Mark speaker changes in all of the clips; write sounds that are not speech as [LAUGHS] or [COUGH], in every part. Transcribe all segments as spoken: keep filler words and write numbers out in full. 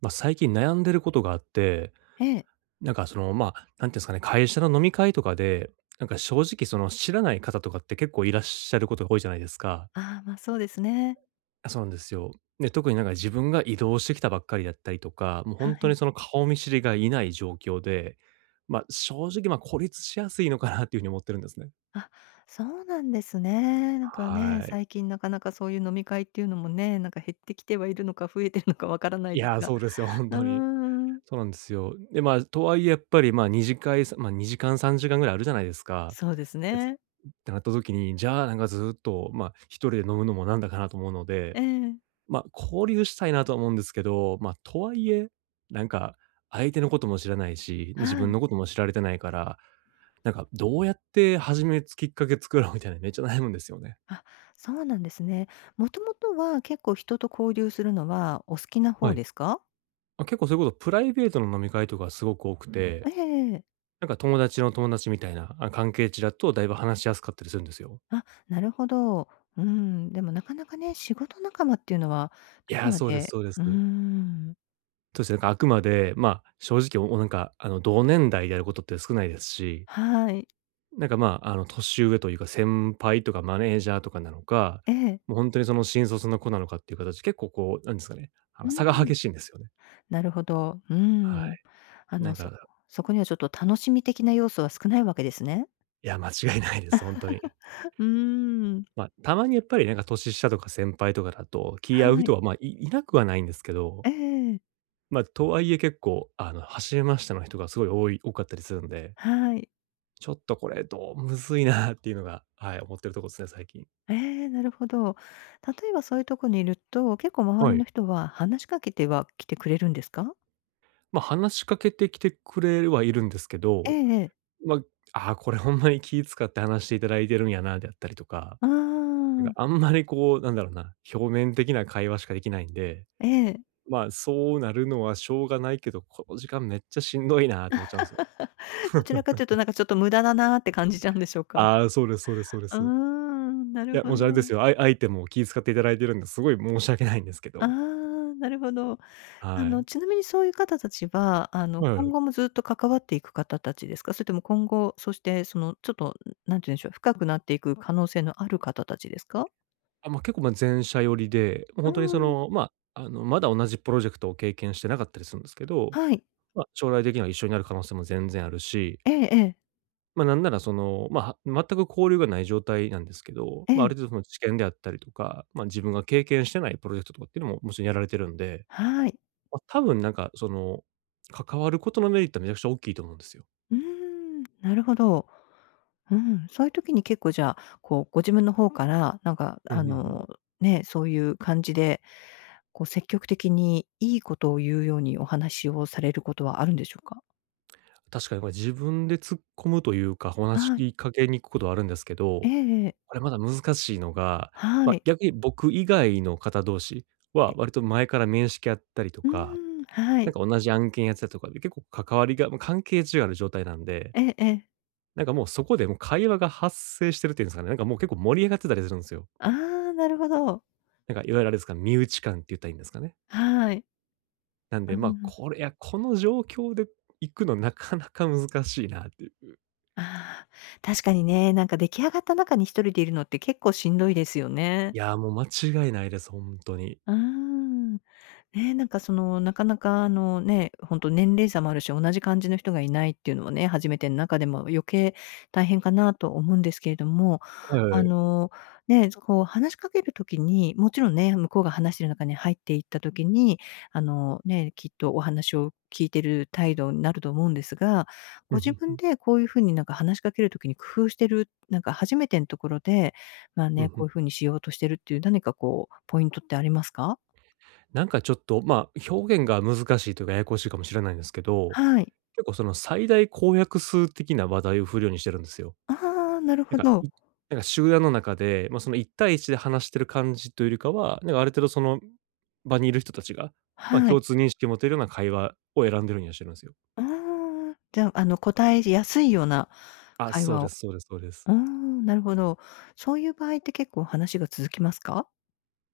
Speaker 1: ま、最近悩んでることがあって、
Speaker 2: ええ。
Speaker 1: なんかその、まあ、なんて言うんですかね、会社の飲み会とかで、なんか正直その知らない方とかって結構いらっしゃることが多いじゃないですか。
Speaker 2: ああ、ま、そうですね。
Speaker 1: あ、そうなんですよ。で、特になんか自分が異動してきたばっかりだったりとか、もうほ
Speaker 2: は
Speaker 1: んと
Speaker 2: い。
Speaker 1: にその顔見知りがいない状況で、ま、正直、ま、孤立しやすいのかなっていう風に思ってるんですね。
Speaker 2: あ、そうなんですね。なんかね、
Speaker 1: はい。
Speaker 2: 最近なかなかそういう飲み会っていうのもね、なんか減ってきてはいるのか増えているのかわからな
Speaker 1: い
Speaker 2: いです
Speaker 1: や、
Speaker 2: が。
Speaker 1: そうですよ、ほん
Speaker 2: う
Speaker 1: とに。
Speaker 2: ん。
Speaker 1: そうなんですよ。で、まあ、とはいえやっぱり、まあ、二次会、さまあ、にじかんさんじかんぐらいあるじゃないですか。
Speaker 2: そうです
Speaker 1: えつっ
Speaker 2: ね。
Speaker 1: てなった時に、じゃあなんかずっと、ま、一人で飲むのもなんだかなと思うの
Speaker 2: え
Speaker 1: で、
Speaker 2: え。
Speaker 1: ま、交流したいなあとは思うんですけど、ま、とはいえ、なんか、相手のことも知らないし、に自
Speaker 2: は
Speaker 1: 分
Speaker 2: い。
Speaker 1: のことも知られてないから、なんか、どうやって始めつきっかけ作ろうみたいなめっちゃ悩むんですよね。
Speaker 2: あ、そうなんですね。もともとは、結構人と交流するのは、お好きな
Speaker 1: は
Speaker 2: 方
Speaker 1: い。
Speaker 2: ですか？
Speaker 1: ま、結構それこそプライベートの飲み会とかすごく多くて。
Speaker 2: ええええええええ。
Speaker 1: なんか友達の友達みたいな、あ、関係値だとだいぶ話しやすかったりするんですよ。
Speaker 2: あ、なるほど。うん。でもなかなかね、仕事仲間っていうのは、
Speaker 1: い
Speaker 2: どこ
Speaker 1: や、
Speaker 2: ま
Speaker 1: そうです
Speaker 2: で
Speaker 1: そうで
Speaker 2: う
Speaker 1: す。
Speaker 2: ん。
Speaker 1: そうですね、なんかあくまで、ま、正直、おおなんか、あの同年代でやることって少ないですし。
Speaker 2: はい。
Speaker 1: なんかまあ、あの年上というか、先輩とかマネージャーとかなのか、
Speaker 2: ええ。
Speaker 1: もう本当にその新卒の子なのかっていう形、結構こう、なんですかね、あ
Speaker 2: う
Speaker 1: の差が
Speaker 2: ん。
Speaker 1: 激しいんですよね。
Speaker 2: なるほど。う
Speaker 1: は
Speaker 2: ん。
Speaker 1: い。
Speaker 2: あ
Speaker 1: な
Speaker 2: の
Speaker 1: ん
Speaker 2: そ
Speaker 1: か
Speaker 2: そこにはちょっと楽しみ的な要素は少ないわけですね。
Speaker 1: いや、間違いないです。ほんとに。
Speaker 2: [CHUCKLES] うーん。
Speaker 1: ま、たまにやっぱりなんか年下とか先輩とかだと、気合う
Speaker 2: はい。
Speaker 1: 人は、ま、いいなくはないんですけど
Speaker 2: ええ。
Speaker 1: ま、とはいえ結構、あの走れましたの人がすごい多い多かったりするんで
Speaker 2: はい。
Speaker 1: ちょっとこれどう、むずいなっていうのが、はい、思ってるとこっすね、最近。
Speaker 2: ええ、なるほど。例えばそういうとこにいると、結構周
Speaker 1: は
Speaker 2: り
Speaker 1: い。
Speaker 2: の人は話しかけては、来てくれるんですか？
Speaker 1: ま、話しかけてきてくれるはいるんですけ
Speaker 2: ええ
Speaker 1: ど、
Speaker 2: ええ。
Speaker 1: ま、ああこれほんまに気遣って話していただいてるんやなであったりとか。
Speaker 2: うー
Speaker 1: なんか
Speaker 2: ん。
Speaker 1: あんまりこうなんだろうな、表面的な会話しかできないんで、
Speaker 2: ええ。
Speaker 1: ま、そうなるのはしょうがないけど、この時間めっちゃしんどいなと思っちゃうんですよ。
Speaker 2: [LAUGHS] どちらかというと
Speaker 1: [CHUCKLES]
Speaker 2: なんかちょっと無駄だなって感じちゃうんでしょうか？
Speaker 1: ああ、そうですそうですそうで
Speaker 2: うー
Speaker 1: す。
Speaker 2: ん、な
Speaker 1: い
Speaker 2: る
Speaker 1: や、
Speaker 2: ほ
Speaker 1: もしあれです
Speaker 2: ど。
Speaker 1: よ、あい相手も気遣っていただいているんで、すごい申し訳ないんですけ
Speaker 2: あ
Speaker 1: ど。
Speaker 2: あ、なるほど。あ
Speaker 1: は
Speaker 2: の
Speaker 1: い。
Speaker 2: ちなみにそういう方たちは、あ
Speaker 1: え
Speaker 2: の
Speaker 1: え。
Speaker 2: 今後もずっと関わっていく方たちですか？それとも今後そしてそのちょっと、何て言うんでしょう、深くなっていく可能性のある方たちですか？
Speaker 1: あ、ま、結構まあ、前者寄りで、もうほ
Speaker 2: う
Speaker 1: んとにそ
Speaker 2: ん。
Speaker 1: の、ま、あの、まだ同じプロジェクトを経験してなかったりするんですけど、
Speaker 2: はい。
Speaker 1: ま、将来的には一緒になる可能性も全然あるし。
Speaker 2: ええ、え。
Speaker 1: ま、なんならその、ま、全く交流がない状態なんですけど、
Speaker 2: え
Speaker 1: ま、あ
Speaker 2: え。
Speaker 1: る程度その知見であったりとか、まあ自分が経験してないプロジェクトとかっていうのも、もちろんやられてるんで、
Speaker 2: はい。
Speaker 1: ま、多分なんかその、関わることのメリットはめちゃくちゃおっきいと思うんですよ。
Speaker 2: うーん、なるほど。うん、そういう時に結構じゃあこう、ご自分の方からなんか
Speaker 1: うんう
Speaker 2: あ
Speaker 1: んうん。
Speaker 2: のね、そういう感じで、こう積極的にいいことを言うようにお話をされることはあるんでしょうか？
Speaker 1: 確かにこれ自分で突っ込むというか、お話し
Speaker 2: はい。
Speaker 1: きかけに行くことはあるんですけ
Speaker 2: え
Speaker 1: ど、
Speaker 2: えええ。
Speaker 1: これまだ難しいのが、
Speaker 2: は
Speaker 1: ま、
Speaker 2: い。
Speaker 1: 逆に僕以外の方同士は
Speaker 2: え。
Speaker 1: 割と前から面識あったりと
Speaker 2: う
Speaker 1: か、
Speaker 2: ん、は
Speaker 1: な
Speaker 2: い。
Speaker 1: んか同じ案件やってたとかで、結構関わりがま、関係値ある状態なんで
Speaker 2: ええええ。
Speaker 1: なんかもうそこでもう会話が発生してるっていうんですかね、なんかもう結構盛り上がってたりするんすよ。
Speaker 2: ああ、なるほど。
Speaker 1: なんかいわゆるあれですか、身内感って言ったらいいんですかね。
Speaker 2: はい。
Speaker 1: なん
Speaker 2: あ、
Speaker 1: で、
Speaker 2: うう
Speaker 1: ま、
Speaker 2: ん。
Speaker 1: これやこの状況で行くのなかなか難しいなっていう。
Speaker 2: ああ、確かにね、なんか出来上がった中にひとりでいるのって結構しんどいですよ
Speaker 1: い
Speaker 2: ね。
Speaker 1: や、もう間違いないです。ほんとに。
Speaker 2: うーん。ね、なんかその、なかなかあのね、ほんと年齢差もあるし、同じ感じの人がいないっていうのもね、初めてん中でも、う余計大変かなと思うんですけれども、
Speaker 1: はいは
Speaker 2: あ
Speaker 1: い。
Speaker 2: の、ね、ぞこう話しかける時に、もちろんね、向こうが話してる中に入っていった時に、あの、ね、きっとお話を聞いてる態度になると思うんですが、
Speaker 1: ふ
Speaker 2: ご
Speaker 1: んふん
Speaker 2: 自
Speaker 1: ふ
Speaker 2: 分
Speaker 1: ん。
Speaker 2: でこういう風になんか話しかける時に工夫してる、なんか初めてんところで、まあ
Speaker 1: ふん
Speaker 2: ね、
Speaker 1: ふ
Speaker 2: こ
Speaker 1: ん。
Speaker 2: ういう風にしようとしてるっていう何かこうポイントってありますか？
Speaker 1: なんかちょっとま、表現が難しいというかややこしいかもしれないんですけど、
Speaker 2: はい。
Speaker 1: 結構その最大公約数的な話題を振るようにしてるんですよ。
Speaker 2: ああ、なる
Speaker 1: て
Speaker 2: ほ
Speaker 1: か、
Speaker 2: ど。
Speaker 1: うなんか、集団の中でまあ、その一対一で話してる感じというよりかは、なんかある程度その場にいる人たちが、ま、
Speaker 2: はい。
Speaker 1: 共通認識を持てるような会話を選んでるんやしのすよ。
Speaker 2: ああ、じゃあ、あの、こたえじやすいような
Speaker 1: あ、
Speaker 2: 会
Speaker 1: そう
Speaker 2: 話
Speaker 1: で
Speaker 2: を。
Speaker 1: すそうですそうです。
Speaker 2: うーん、なるほど。そういう場合って結構話が続きますか？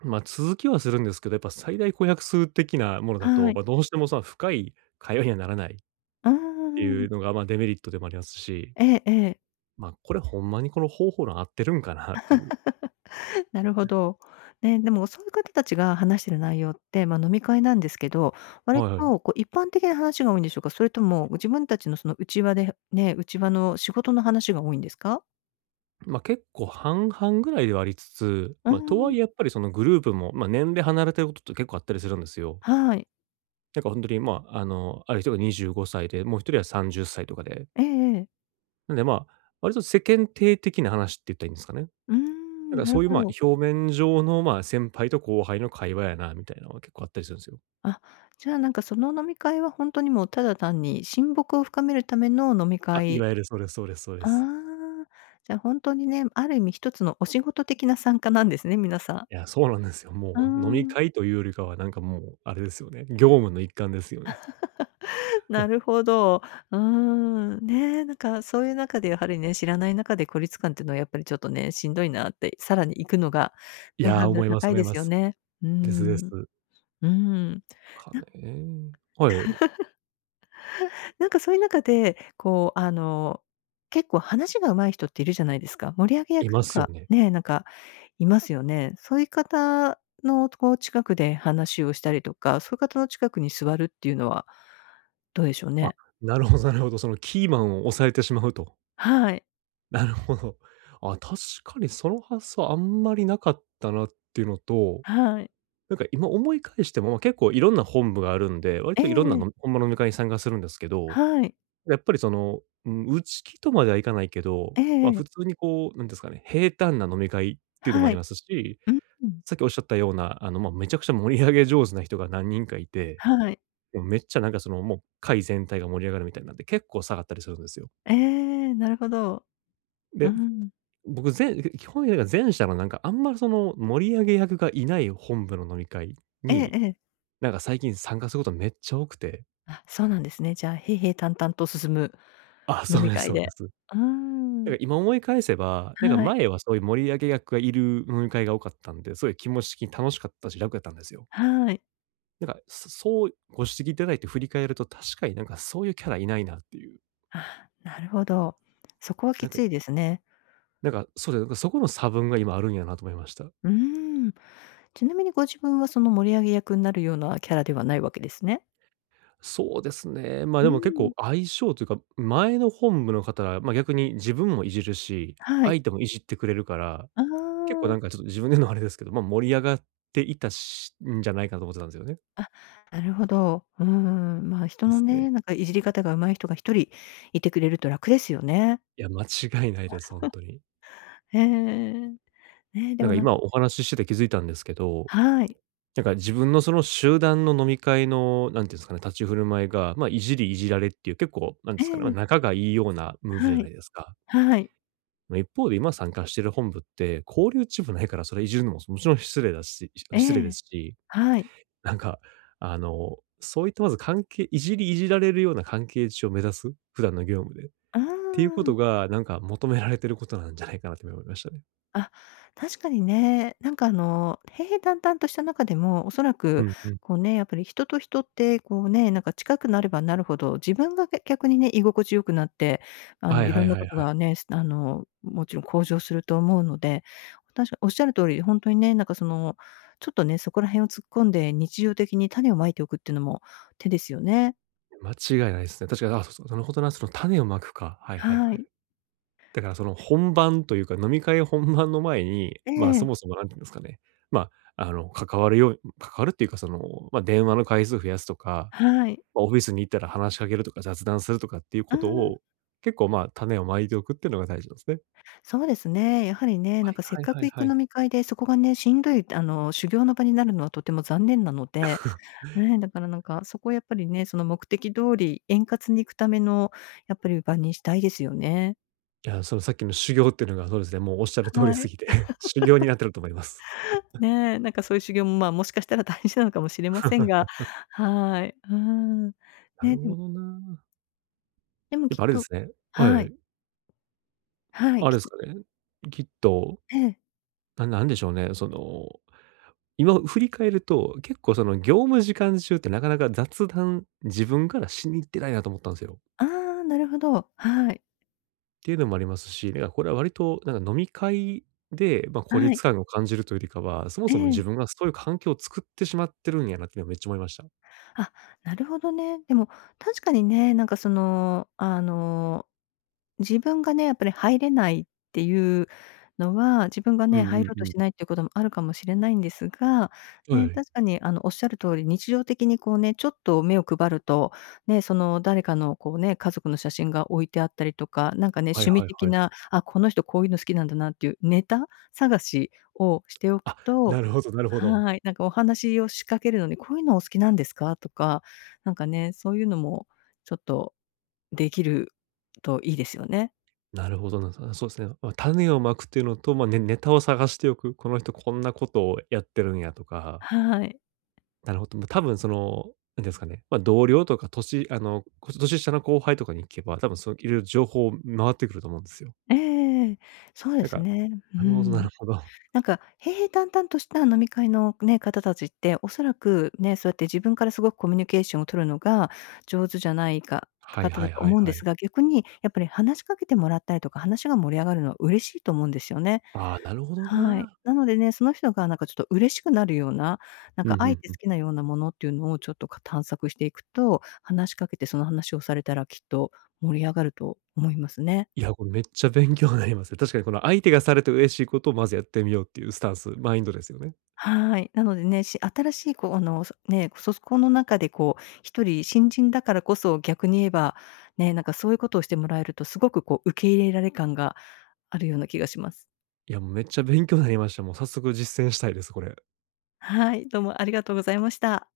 Speaker 1: ま、続きはするんですけど、やっぱ最大公約数的なものだ
Speaker 2: は
Speaker 1: と、
Speaker 2: い。
Speaker 1: ま、どうしてもそんな深い会話にはならないっ
Speaker 2: あ
Speaker 1: ていう
Speaker 2: あ。
Speaker 1: のが、ま、デメリットでもありますし。
Speaker 2: ええええ。
Speaker 1: ま、これほんまにこの方法論合ってるんかなっていう。
Speaker 2: [LAUGHS] なるほど。ね、でもそういう方たちが話している内容って、ま、飲み会なんですけど、割
Speaker 1: はいはい。
Speaker 2: とこう一般的な話が多いんでしょうか？それとも自分たちのその内輪で、ね、内輪の仕事の話が多いんですか？
Speaker 1: ん、ま、結構半々ぐらいではありつつ、
Speaker 2: う
Speaker 1: ま、とは
Speaker 2: ん。
Speaker 1: いえやっぱりそのグループも、ま、年齢離れてることって結構あったりするんですよ。
Speaker 2: はい。
Speaker 1: だから本当に、ま、あの、ある人がにじゅうごさいで、もうひとりはさんじゅっさいとかで。
Speaker 2: ええええ。
Speaker 1: なんで、ま、割と世間体的な話って言ったらいいんですかね。
Speaker 2: う
Speaker 1: なん
Speaker 2: ん、
Speaker 1: か
Speaker 2: な
Speaker 1: そ
Speaker 2: る
Speaker 1: ういう、
Speaker 2: ほ
Speaker 1: ま、
Speaker 2: ど。
Speaker 1: 表面上のまあ、先輩と後輩の会話やなみたいなのが結構あったりするんですよ。
Speaker 2: あ、じゃあなんかその飲み会は、本当にもうただ単に親睦を深めるための飲み
Speaker 1: あ、い
Speaker 2: 会
Speaker 1: わゆるそうですそうですそうで
Speaker 2: あ
Speaker 1: す。
Speaker 2: あ、じゃ、本当にね、ある意味ひとつのお仕事的な参加なんですね、皆さん。
Speaker 1: いや、そうなんですよ。
Speaker 2: う
Speaker 1: もう飲み
Speaker 2: ん。
Speaker 1: 会というよりかはなんかもう、あれですよね、業務の一環ですよね。
Speaker 2: [LAUGHS]
Speaker 1: うん。
Speaker 2: なるほど。うーん。ね、なんかそういう中でやはりね、知らない中で孤立感っていうのはやっぱりちょっとね、しんどいなって、さらに行くのが、
Speaker 1: い
Speaker 2: ね
Speaker 1: や、
Speaker 2: ハード
Speaker 1: 思
Speaker 2: ル
Speaker 1: いま
Speaker 2: 高
Speaker 1: す
Speaker 2: い
Speaker 1: 思い
Speaker 2: で
Speaker 1: ま
Speaker 2: すよ
Speaker 1: す。
Speaker 2: ね。う
Speaker 1: ですで
Speaker 2: ん。
Speaker 1: す。
Speaker 2: うん。
Speaker 1: か
Speaker 2: なん
Speaker 1: ね。はい。
Speaker 2: [LAUGHS] なんかそういう中でこうあの結構話が上手い人っているじゃないですか。盛り上げ
Speaker 1: い
Speaker 2: 役
Speaker 1: ま
Speaker 2: と
Speaker 1: すよ
Speaker 2: か、
Speaker 1: ね。
Speaker 2: ね、なんか、いますよね。そういう方のこう近くで話をしたりとか、そういう方の近くに座るっていうのはどうでしょう
Speaker 1: あ、
Speaker 2: ね。
Speaker 1: なるほどなるほど。そのキーマンを押さえてしまうと。
Speaker 2: はい。
Speaker 1: なるほど。あ、確かにその発想あんまりなかったなっていうのと、
Speaker 2: はい。
Speaker 1: なんか今思い返しても結構いろんな本部があるんで、割
Speaker 2: え
Speaker 1: といろんな
Speaker 2: え。
Speaker 1: のんほんま飲み会に参加するんですけど、
Speaker 2: はい。
Speaker 1: やっぱりその、ん内気とまではいかないけど、
Speaker 2: ええ
Speaker 1: ま、
Speaker 2: え
Speaker 1: 普
Speaker 2: え。
Speaker 1: 通にこうなんですかね、平坦な飲み会っていうのもあ
Speaker 2: は
Speaker 1: り
Speaker 2: い。
Speaker 1: ますし、
Speaker 2: うん。
Speaker 1: さっきおっしゃったような、あの、ま、めちゃくちゃ盛り上げ上手な人が何人かいて、
Speaker 2: はい。
Speaker 1: もうめっちゃなんかそのもう会全体が盛り上がるみたいなんで、結構下がったりするんですよ。
Speaker 2: ええ、なるほど。う
Speaker 1: で、
Speaker 2: ん。
Speaker 1: 僕ぜんいふ基本やいか前者のなんかあんま、その、盛り上げ役がいない本部の飲み会
Speaker 2: ええ
Speaker 1: に、
Speaker 2: ええ。
Speaker 1: なんか最近参加することめっちゃ多くて
Speaker 2: あ、そうなんですね。じゃあ平々淡々と進む
Speaker 1: あ、
Speaker 2: 飲
Speaker 1: そう
Speaker 2: み
Speaker 1: です、
Speaker 2: 会
Speaker 1: そうで
Speaker 2: で。
Speaker 1: す。
Speaker 2: うー
Speaker 1: なんか
Speaker 2: ん。
Speaker 1: 今思い返せば、なんか
Speaker 2: はい。
Speaker 1: 前はそういう盛り上げ役がいる飲み会が多かったんで、そういう気持ち的に楽しかったし、楽やったんですよ。
Speaker 2: はい。
Speaker 1: なんか、そそうご指摘いただいて振り返ると、確かになんかそういうキャラいないなっていう。
Speaker 2: あ、なるほど。そこはき
Speaker 1: なんか
Speaker 2: ついですね。
Speaker 1: なんか、そうで、そこの差分が今あるんやなと思いました。
Speaker 2: うん。ちなみにご自分はその盛り上げ役になるようなキャラではないわけですね？
Speaker 1: そうですね。ま、
Speaker 2: う
Speaker 1: でも結構
Speaker 2: ん。
Speaker 1: 相性というか、前の本部の方は、ま、逆に自分もいじるし、
Speaker 2: はい。
Speaker 1: 相手もいじってくれるから、
Speaker 2: あ
Speaker 1: 結構な
Speaker 2: あ。
Speaker 1: んかちょっと自分で言うのあれですけど、ま、盛り上がっていたしんじゃないかと思ってたんですよね。
Speaker 2: あ、なるほど。うん、ま、人
Speaker 1: で
Speaker 2: の
Speaker 1: すね。
Speaker 2: ね、なんかいじり方が上手い人がひとりいてくれると楽ですよね。
Speaker 1: いや、間違いないです。ほんとに。
Speaker 2: [CHUCKLES] ええ。ねで
Speaker 1: なん
Speaker 2: も
Speaker 1: か
Speaker 2: なん
Speaker 1: 今お話ししてて気づいたんですけど、
Speaker 2: はい。
Speaker 1: なんか自分のその集団の飲み会の、なんて言うんですかね、立ち振る舞いが、まあ、いじりいじられっていう結構なんで
Speaker 2: え
Speaker 1: すかね、ま、
Speaker 2: え。
Speaker 1: 仲がいいようなムーブじゃ
Speaker 2: は
Speaker 1: ない
Speaker 2: い、
Speaker 1: ですか。
Speaker 2: はい。
Speaker 1: まあ、一方で今参加している本部って、交流値もないからそれいじるのももちろん失礼だしし
Speaker 2: え
Speaker 1: 失礼で
Speaker 2: え、
Speaker 1: すし。
Speaker 2: はい。
Speaker 1: なんか、あの、そういったまず関係、いじりいじられるような関係値を目指す、普段の業務で。っ
Speaker 2: あ
Speaker 1: ていうこ
Speaker 2: あ。
Speaker 1: とがなんか求められていることなんじゃないかなって今思いましたね。
Speaker 2: あ、確かにね、なんか、あの、平平坦々とした中でも、おそら
Speaker 1: う
Speaker 2: く
Speaker 1: んうん。
Speaker 2: こうね、やっぱり人と人ってこうね、なんか近くなればなるほど、自分がけ逆にね、居心地良くなって、あの、
Speaker 1: はい
Speaker 2: い
Speaker 1: は
Speaker 2: ろん
Speaker 1: い
Speaker 2: な
Speaker 1: は
Speaker 2: こ
Speaker 1: い
Speaker 2: と
Speaker 1: はい。
Speaker 2: がね、すあの、もちろん向上すると思うので、確かにおっしゃる通り、本当にね、なんか、その、ちょっとね、そこら辺を突っ込んで、日常的に種を蒔いておくっていうのも手ですよね。
Speaker 1: う、間違いないすね。確かに、あ、すそのほんとなんすの種を蒔くか。はいはい
Speaker 2: は
Speaker 1: はい。
Speaker 2: い。
Speaker 1: だから、その本番というか、飲み会本番の前に、
Speaker 2: え
Speaker 1: ま、そ
Speaker 2: え。
Speaker 1: もそも何て言うんですかね、ま、あの、関わるように関わるっていうか、その、ま、電話の回数を増やすとか、
Speaker 2: はい。
Speaker 1: ま、オフィスに行ったら話しかけるとか、雑談するとかっていう
Speaker 2: あ
Speaker 1: こと
Speaker 2: あ。
Speaker 1: を、結構、ま、種を蒔いておくっていうのが大事なんですね。
Speaker 2: そうですね。やはり、ね、
Speaker 1: は
Speaker 2: なん
Speaker 1: い
Speaker 2: か、せっ
Speaker 1: はい
Speaker 2: か
Speaker 1: は
Speaker 2: く
Speaker 1: い
Speaker 2: 行
Speaker 1: は
Speaker 2: く
Speaker 1: い。
Speaker 2: 飲み会で、そこがね、しんどい、あの、修行の場になるのはとても残念なので、
Speaker 1: [CHUCKLES]
Speaker 2: ね、だから、なんか、そこをやっぱりね、その目的通り円滑にいくための、やっぱり、場にしたいですよね。
Speaker 1: いや、そのさっきの修行っていうのがそうですね、もうおっしゃる通
Speaker 2: は
Speaker 1: りす
Speaker 2: い。
Speaker 1: ぎて、修行に
Speaker 2: [LAUGHS]
Speaker 1: なってると思います。[CHUCKLES]
Speaker 2: ね、なんか、そういう修行も、ま、もしかしたら大事なのかもしれませんが、
Speaker 1: [LAUGHS]
Speaker 2: はい。うん。
Speaker 1: な
Speaker 2: ね、
Speaker 1: るほ
Speaker 2: ん。
Speaker 1: どな。
Speaker 2: でも、
Speaker 1: やっ
Speaker 2: きっ
Speaker 1: ぱ、あれで
Speaker 2: と
Speaker 1: すねは
Speaker 2: はい。
Speaker 1: い。
Speaker 2: はい。
Speaker 1: あれ
Speaker 2: き
Speaker 1: です
Speaker 2: っ
Speaker 1: かね。きっと
Speaker 2: ええ。
Speaker 1: なんなんでしょうね、その、今振り返ると、結構、その、業務時間中ってなかなか雑談、自分からしに行ってないなと思ったんすよ。
Speaker 2: あ、なるほど。はい。
Speaker 1: っていうのもありますし、みあ、これは、割となんか飲み会で、ま、孤
Speaker 2: はい。
Speaker 1: 立感を感じるというよりかは、そも
Speaker 2: え
Speaker 1: そも
Speaker 2: え。
Speaker 1: 自分がそういう環境を作ってしまってるんやなってのはめっちゃ思いました。
Speaker 2: あ、なるほどね。でも確かにね、なんかその、あの、自分がね、やっぱり入れないっていうのは、自分が
Speaker 1: う
Speaker 2: ね、
Speaker 1: ん
Speaker 2: 入
Speaker 1: うん
Speaker 2: ろう
Speaker 1: う
Speaker 2: として
Speaker 1: ん。
Speaker 2: ないっていうこともあるかもしれないんですが、
Speaker 1: は
Speaker 2: ね、
Speaker 1: い。
Speaker 2: 確かに、あの、おっしゃる通り日常的にこうね、ちょっと目を配ると、ね、その誰かのこうね、家族の写真が置いてあったりとか、なんか
Speaker 1: あ、
Speaker 2: ね、
Speaker 1: はい
Speaker 2: 趣味
Speaker 1: はい
Speaker 2: 的
Speaker 1: はい。
Speaker 2: な、あ、この人こういうの好きなんだなっていうネタ探しをしておく
Speaker 1: あ、
Speaker 2: と、
Speaker 1: なるほどなるほど。
Speaker 2: はい、なんかお話を仕掛けるのに、こういうのお好きなんですか？とか、なんかね、そういうのもちょっとできるといいですよね。
Speaker 1: なるほどな。なんすかね、そうですね。ま、種を蒔くっていうのと、ま、ネネタを探しておく、この人こんなことをやってるんやとか。
Speaker 2: はい。
Speaker 1: なるほどな。ま、多分その、なんて言うんですかね、ま、同僚とか年あの、こ年下の後輩とかに聞けば、多分そう、いろいろ情報、回ってくると思うんですよ。
Speaker 2: ええ。そうで
Speaker 1: なん
Speaker 2: す
Speaker 1: か
Speaker 2: ね。う
Speaker 1: なるほどな
Speaker 2: ん。
Speaker 1: るほど。
Speaker 2: なんか、平平淡々とした飲み会のね、方たちって、おそらくね、そうやって自分からすごくコミュニケーションを取るのが上手じゃないか
Speaker 1: はい
Speaker 2: 方
Speaker 1: は
Speaker 2: だ
Speaker 1: い
Speaker 2: と
Speaker 1: はい
Speaker 2: 思うんで
Speaker 1: は
Speaker 2: す
Speaker 1: い。
Speaker 2: が、逆にやっぱり話しかけてもらったりとか、話が盛り上がるのは嬉しいと思うんですよね。
Speaker 1: あ、なるほど
Speaker 2: はい。
Speaker 1: な。
Speaker 2: なのでね、その人がなんかちょっと嬉しくなるような、なん
Speaker 1: うん
Speaker 2: か、
Speaker 1: う
Speaker 2: あえ
Speaker 1: ん
Speaker 2: て
Speaker 1: う
Speaker 2: 好
Speaker 1: ん。
Speaker 2: きなようなものっていうのをちょっとか探索していくと、話しかけてその話をされたら、きっと盛り上がると思いますね。
Speaker 1: いや、これめっちゃ勉強になりますね。確かにこの、相手がされて嬉しいことをまずやってみようっていうスタンス、マインドですよね。
Speaker 2: はい。なのでねし新しいこう、あの、そね、そそこの中でこう一人新人だからこそ逆に言えばね、なんかそういうことをしてもらえると、すごくこう受け入れられ感があるような気がします。
Speaker 1: いや、めっちゃ勉強になりました。もう早速実践したいです、これ。
Speaker 2: はい、どうもありがとうございました。